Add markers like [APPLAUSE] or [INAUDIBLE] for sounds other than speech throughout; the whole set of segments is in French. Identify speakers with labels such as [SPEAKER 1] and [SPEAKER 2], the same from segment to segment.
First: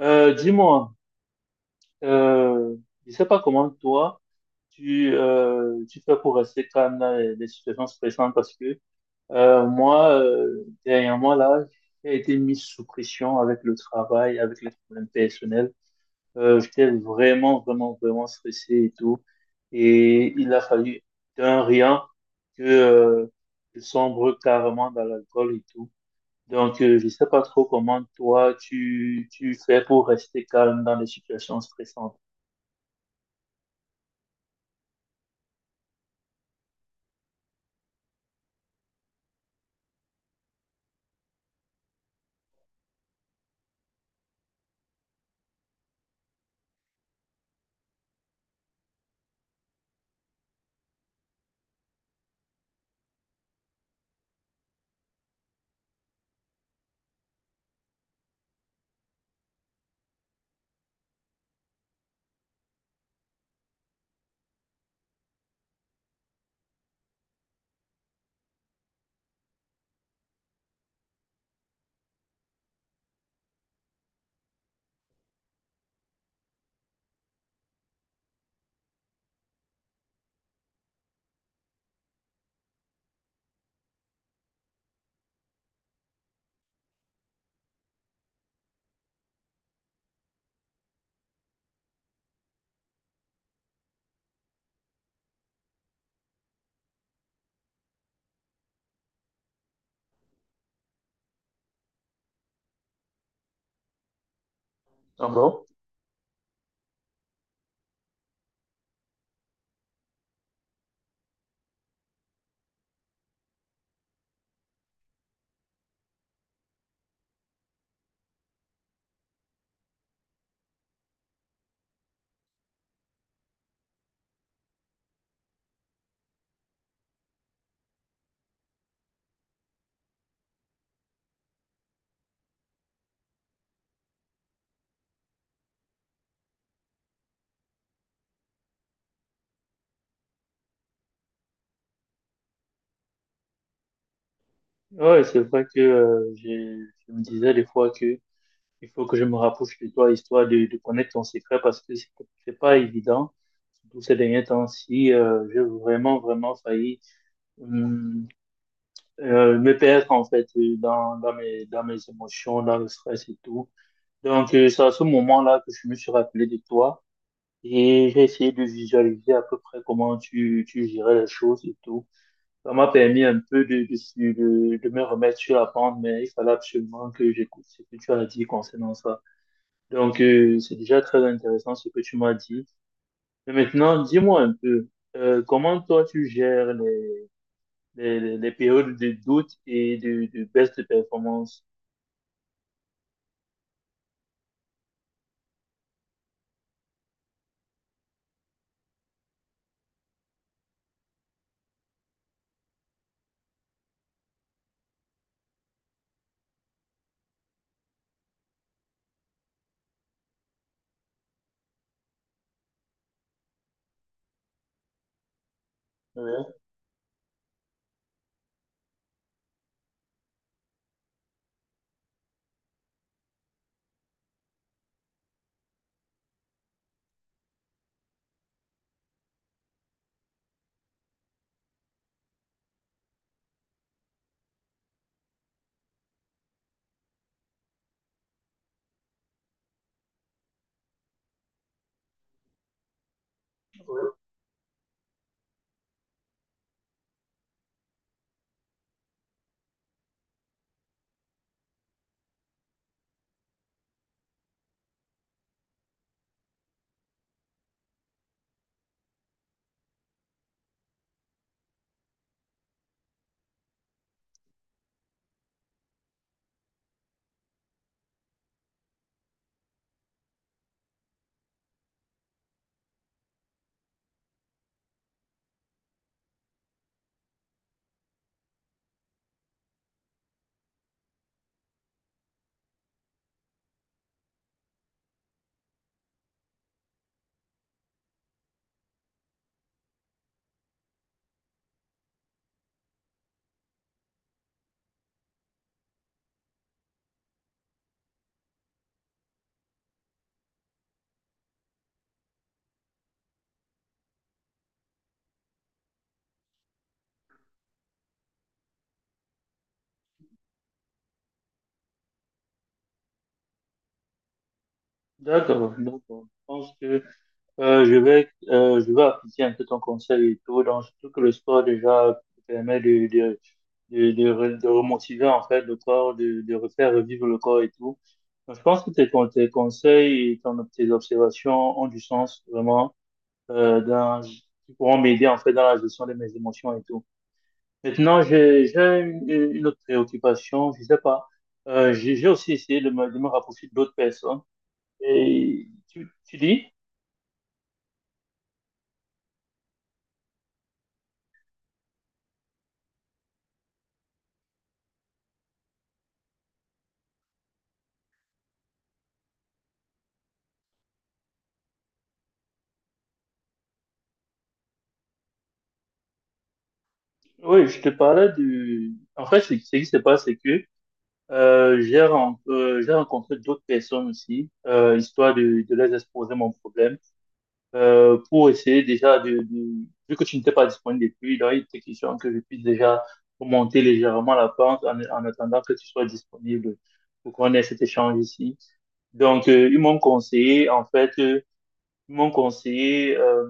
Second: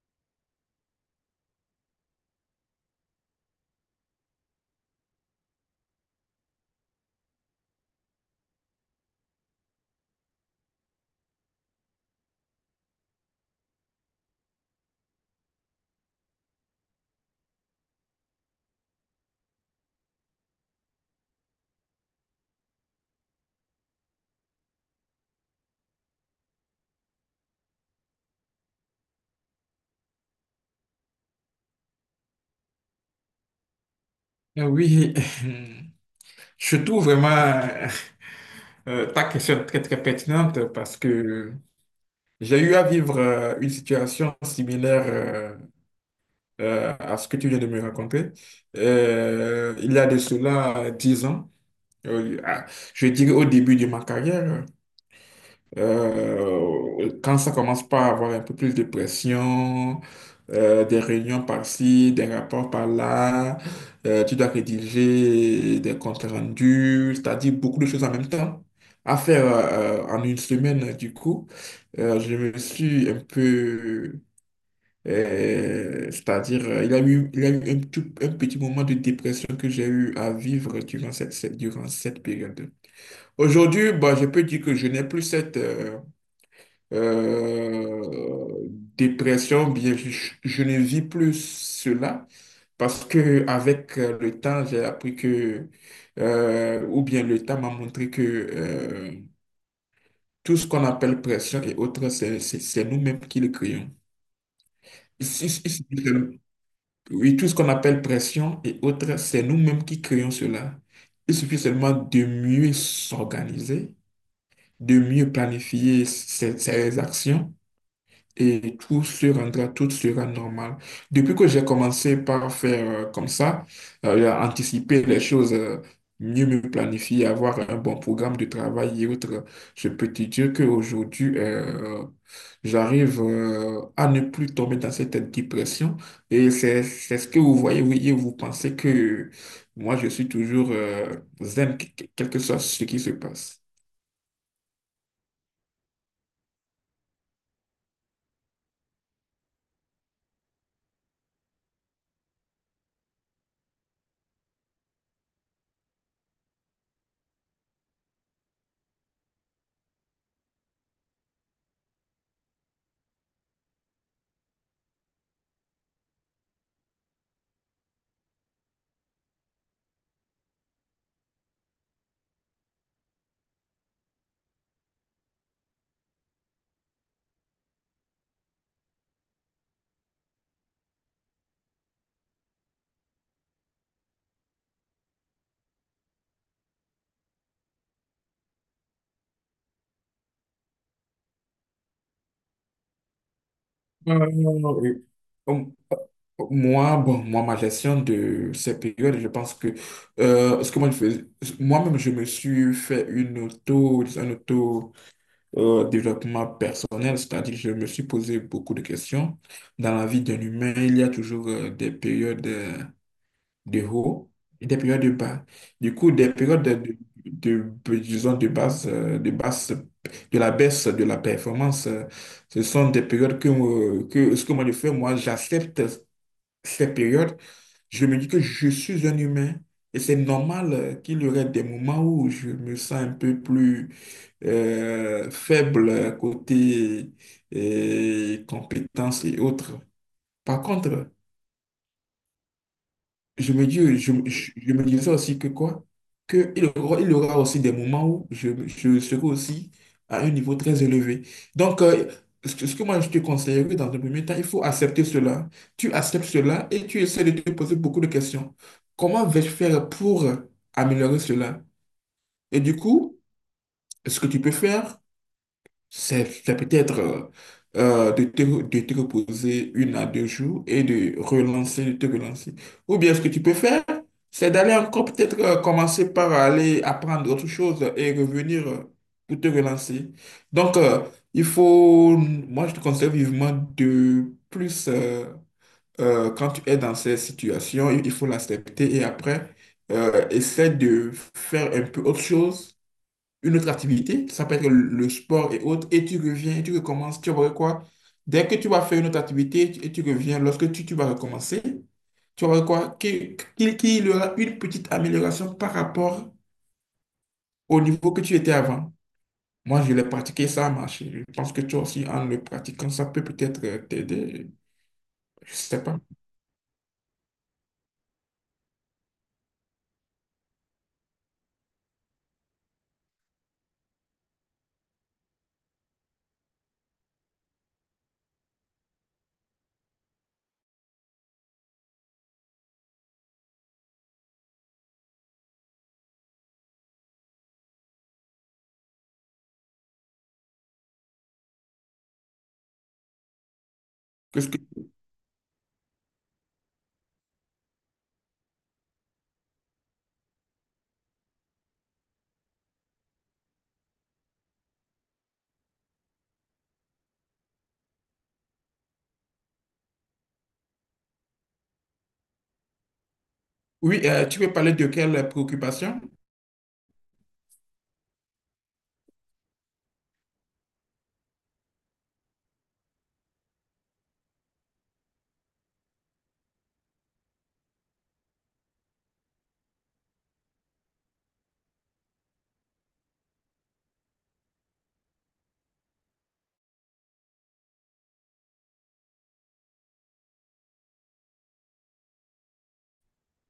[SPEAKER 1] Euh, dis-moi, euh, je sais pas comment toi tu fais pour rester calme dans les situations stressantes parce que moi dernièrement là j'ai été mis sous pression avec le travail, avec les problèmes personnels. J'étais vraiment vraiment vraiment stressé et tout et il a fallu d'un rien que je sombre carrément dans l'alcool et tout. Donc, je sais pas trop comment toi tu fais pour rester calme dans les situations stressantes.
[SPEAKER 2] Oui, [LAUGHS] je trouve vraiment ta question très très pertinente parce que j'ai eu à vivre une situation similaire à ce que tu viens de me raconter. Il y a de cela 10 ans, euh, à- je dirais au début de ma carrière. Quand ça commence pas à avoir un peu plus de pression, des réunions par-ci, des rapports par-là, tu dois rédiger des comptes rendus, c'est-à-dire beaucoup de choses en même temps à faire en une semaine. Du coup, je me suis un peu, c'est-à-dire, il y a eu un petit moment de dépression que j'ai eu à vivre durant durant cette période. Aujourd'hui, bah, je peux dire que je n'ai plus cette... euh, dépression, bien, je ne vis plus cela parce que avec le temps, j'ai appris que, ou bien le temps m'a montré que tout ce qu'on appelle pression et autres, c'est nous-mêmes qui le créons.
[SPEAKER 1] Ah
[SPEAKER 2] Si-
[SPEAKER 1] bon?
[SPEAKER 2] si- si- Oui, tout ce qu'on appelle pression et autres, c'est nous-mêmes qui créons cela. Il suffit seulement de mieux s'organiser, de mieux planifier ses actions et tout se rendra, tout sera normal. Depuis que j'ai commencé par faire comme ça, à anticiper les choses, mieux me planifier, avoir un bon programme de travail et autres, je peux te dire qu'aujourd'hui, j'arrive à ne plus tomber dans cette dépression. Et c'est ce que vous voyez, vous voyez, vous pensez que moi, je suis toujours zen, quel que soit ce qui se passe.
[SPEAKER 1] Ouais, c'est vrai que je me disais des fois que il faut que je me rapproche de toi, histoire de connaître ton secret, parce que c'est pas évident, surtout ces derniers temps-ci, j'ai vraiment, vraiment failli hum, me perdre, en fait, dans mes émotions, dans le stress et tout. Donc, c'est à ce moment-là que je me suis rappelé de toi. Et j'ai essayé de visualiser à peu près comment tu gérais les choses et tout. Ça m'a permis un peu de me remettre sur la pente, mais il fallait absolument que j'écoute ce que tu as dit concernant ça. Donc, c'est déjà très intéressant ce que tu m'as dit. Mais maintenant, dis-moi un peu, comment toi tu gères les périodes de doute et de baisse de performance?
[SPEAKER 2] Euh, Moi, bon, moi, ma gestion de ces périodes, je pense que ce que moi je faisais, moi-même, je me suis fait un auto développement personnel, c'est-à-dire que je me suis posé beaucoup de questions. Dans la vie d'un humain, il y a toujours des périodes de haut et des périodes de bas. Du coup, des
[SPEAKER 1] Ouais.
[SPEAKER 2] périodes disons, de basse, de la baisse de la performance, ce sont des périodes que ce que moi je fais, moi, j'accepte ces périodes. Je me dis que je suis un humain et c'est normal qu'il y aurait des moments où je me sens un peu plus faible côté compétences et autres. Par contre, je me disais aussi que quoi? Que il aura aussi des moments où je serai aussi à un niveau très élevé. Donc, ce que moi je te conseillerais dans un premier temps, il faut accepter cela. Tu acceptes cela et tu essaies de te poser beaucoup de questions. Comment vais-je faire pour améliorer cela? Et du coup, ce que tu peux faire, c'est peut-être de te reposer 1 à 2 jours et de te relancer. Ou bien ce que tu peux faire, c'est d'aller encore peut-être commencer par aller apprendre autre chose et revenir pour te relancer. Donc, moi je te conseille vivement de plus, euh, quand tu es dans ces situations, il faut l'accepter et après, essaie de faire un peu autre chose, une autre activité, ça peut être le sport et autres, et tu reviens, et tu recommences, tu vas quoi? Dès que tu vas faire une autre activité et tu reviens, lorsque tu vas recommencer, tu vas voir quoi? Qu'il y aura une petite amélioration par rapport au niveau que tu étais avant. Moi, je l'ai pratiqué, ça a marché. Je pense que toi aussi, en le pratiquant, ça peut peut-être t'aider. Je
[SPEAKER 1] D'accord,
[SPEAKER 2] sais pas.
[SPEAKER 1] d'accord. Je pense que je vais appliquer un peu ton conseil et tout. Donc, surtout que le sport déjà permet de remotiver en fait le corps, de refaire revivre le corps et tout. Donc, je pense que tes conseils et tes observations ont du sens vraiment, euh, dans, qui pourront m'aider en fait dans la gestion de mes émotions et tout. Maintenant, j'ai une autre préoccupation, je sais pas. J'ai aussi essayé de me rapprocher d'autres personnes.
[SPEAKER 2] Qu'est-ce que-
[SPEAKER 1] Et tu dis?
[SPEAKER 2] Oui, tu veux parler de quelle préoccupation?
[SPEAKER 1] Oui, je te parlais du... En fait, ce qui se passe, c'est que j'ai rencontré d'autres personnes aussi, histoire de les exposer mon problème, pour essayer déjà de... Vu que tu n'étais pas disponible depuis, donc il était question que je puisse déjà monter légèrement la pente en attendant que tu sois disponible pour qu'on ait cet échange ici. Donc, ils m'ont conseillé, en fait, ils m'ont conseillé... Euh,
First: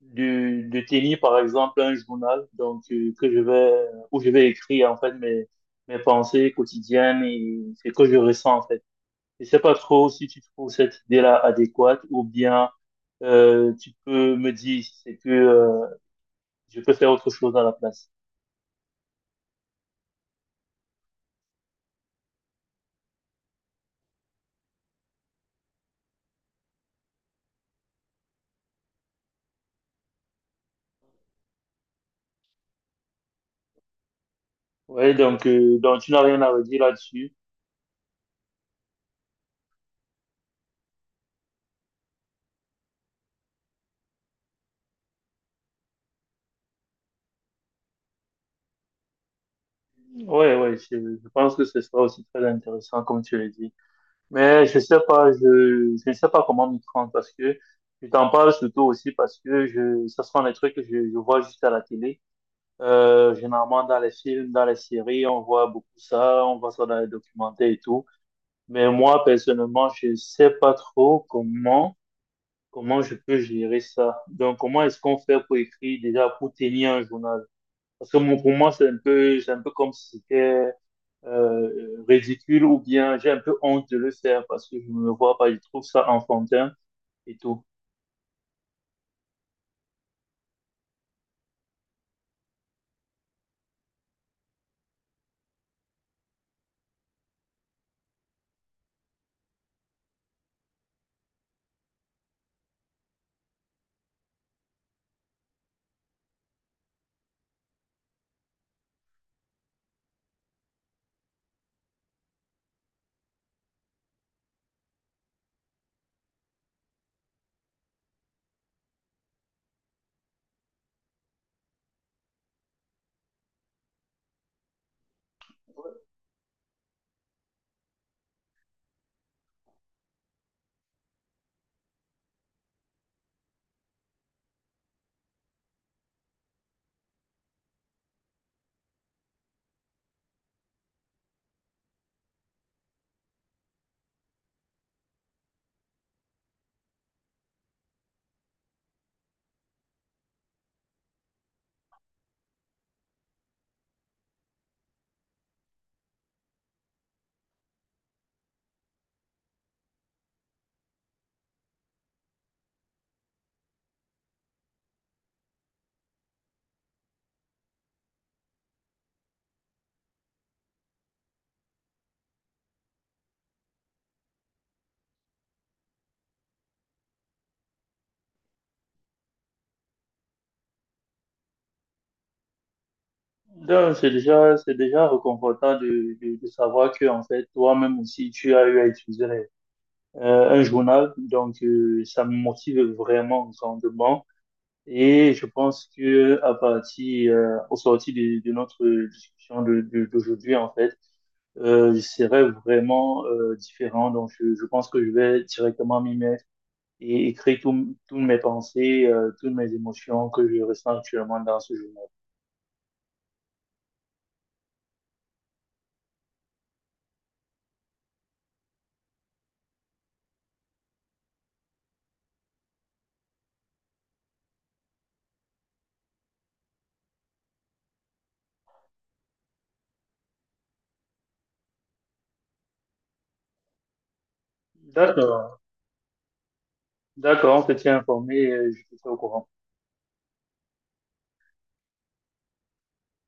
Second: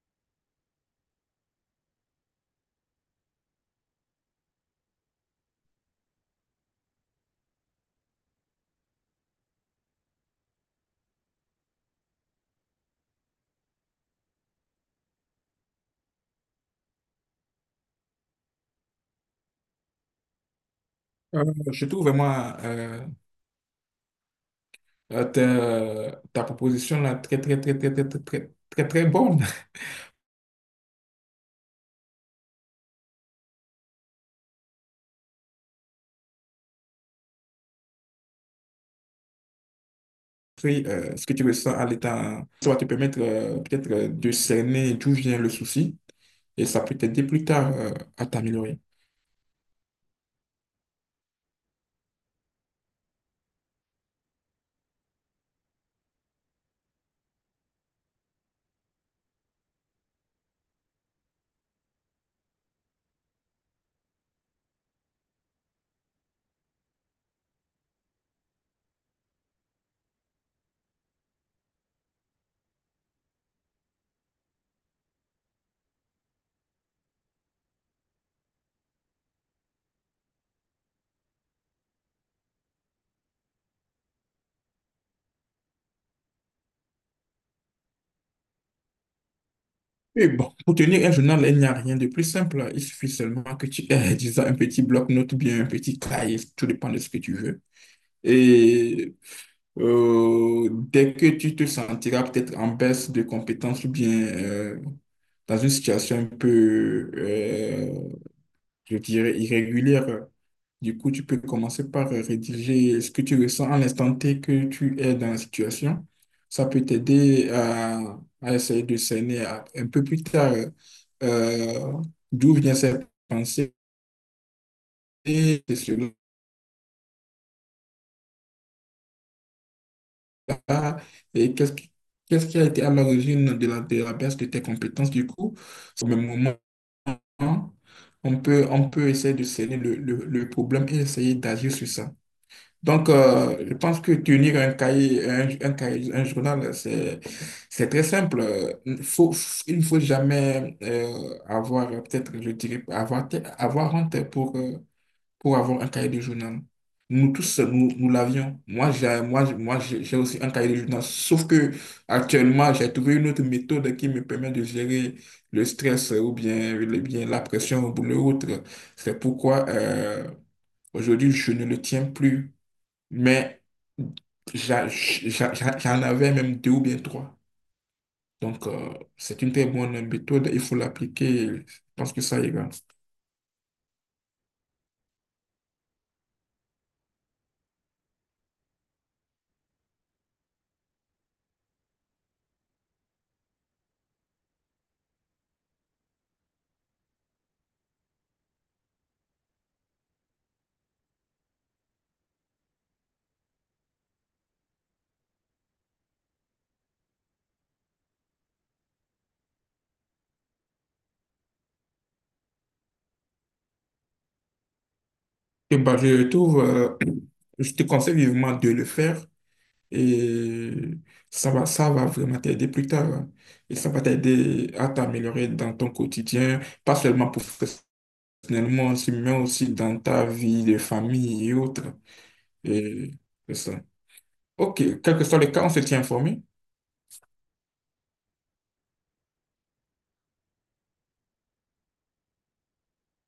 [SPEAKER 1] de, de tenir par exemple un journal donc que je vais où je vais écrire en fait mes pensées quotidiennes et ce que je ressens en fait. Je sais pas trop si tu trouves cette idée-là adéquate ou bien tu peux me dire si c'est que je peux faire autre chose à la place.
[SPEAKER 2] Euh, je trouve vraiment ta proposition là, très, très, très, très, très, très, très, très, très bonne.
[SPEAKER 1] Ouais, donc tu n'as rien à redire là-dessus.
[SPEAKER 2] [LAUGHS] Puis, ce que tu ressens à l'état, ça va te permettre peut-être de cerner d'où vient le souci et ça peut t'aider plus tard à t'améliorer.
[SPEAKER 1] Ouais, ouais, je pense que ce sera aussi très intéressant comme tu l'as dit. Mais je sais pas, je ne sais pas comment m'y prendre parce que je t'en parle surtout aussi parce que je, ça sont des trucs que je vois juste à la télé. Généralement dans les films, dans les séries, on voit beaucoup ça, on voit ça dans les documentaires et tout. Mais moi, personnellement, je sais pas trop comment je peux gérer ça. Donc, comment est-ce qu'on fait pour écrire déjà, pour tenir un journal? Parce que pour moi, c'est un peu comme si c'était ridicule ou bien j'ai un peu honte de le faire parce que je me vois pas, je trouve ça enfantin et tout.
[SPEAKER 2] Et bon, pour tenir un journal, il n'y a rien de plus simple. Il suffit seulement que tu aies, [LAUGHS] disons, un petit bloc-notes ou bien un petit cahier, tout dépend de ce que tu veux. Et dès que tu te sentiras peut-être en baisse de compétences ou bien dans une situation un peu, je dirais, irrégulière, du coup, tu peux commencer par rédiger ce que tu ressens à l'instant T que tu es dans la situation. Ça peut t'aider à essayer de cerner un peu plus tard euh, d'où viennent ces pensées, et cela là, et qu'est-ce qui a été à l'origine de de la baisse de tes compétences du coup? Au même moment, on peut essayer de cerner le problème et essayer d'agir sur ça. Donc, je pense que tenir un cahier, un cahier, un journal, c'est très simple. Faut, il ne faut jamais avoir, peut-être, je dirais, avoir honte pour avoir un cahier de journal. Nous tous, nous, nous l'avions. Moi, j'ai aussi un cahier de journal. Sauf que actuellement, j'ai trouvé une autre méthode qui me permet de gérer le stress ou bien, bien la pression ou l'autre. C'est pourquoi aujourd'hui, je ne le tiens plus. Mais j'en avais même 2 ou bien 3. Donc, c'est une très bonne méthode. Il faut l'appliquer. Je pense que ça ira.
[SPEAKER 1] Donc, c'est déjà réconfortant de savoir que, en fait, toi-même aussi, tu as eu à utiliser un journal. Donc, ça me motive vraiment grandement. Et je pense que à partir, au sorti de notre discussion d'aujourd'hui, en fait, je serai vraiment différent. Donc, je pense que je vais directement m'y mettre et écrit toutes mes pensées, toutes mes émotions que je ressens actuellement dans ce journal.
[SPEAKER 2] Et bah, je te conseille vivement de le faire et ça va vraiment t'aider plus tard, hein. Et ça va t'aider à t'améliorer dans ton quotidien, pas seulement professionnellement, aussi, mais aussi dans ta vie de famille et autres. Et c'est ça. OK, quel que soit le
[SPEAKER 1] D'accord,
[SPEAKER 2] cas, on se tient informé.
[SPEAKER 1] d'accord, on se tient informé, je te tiens au courant.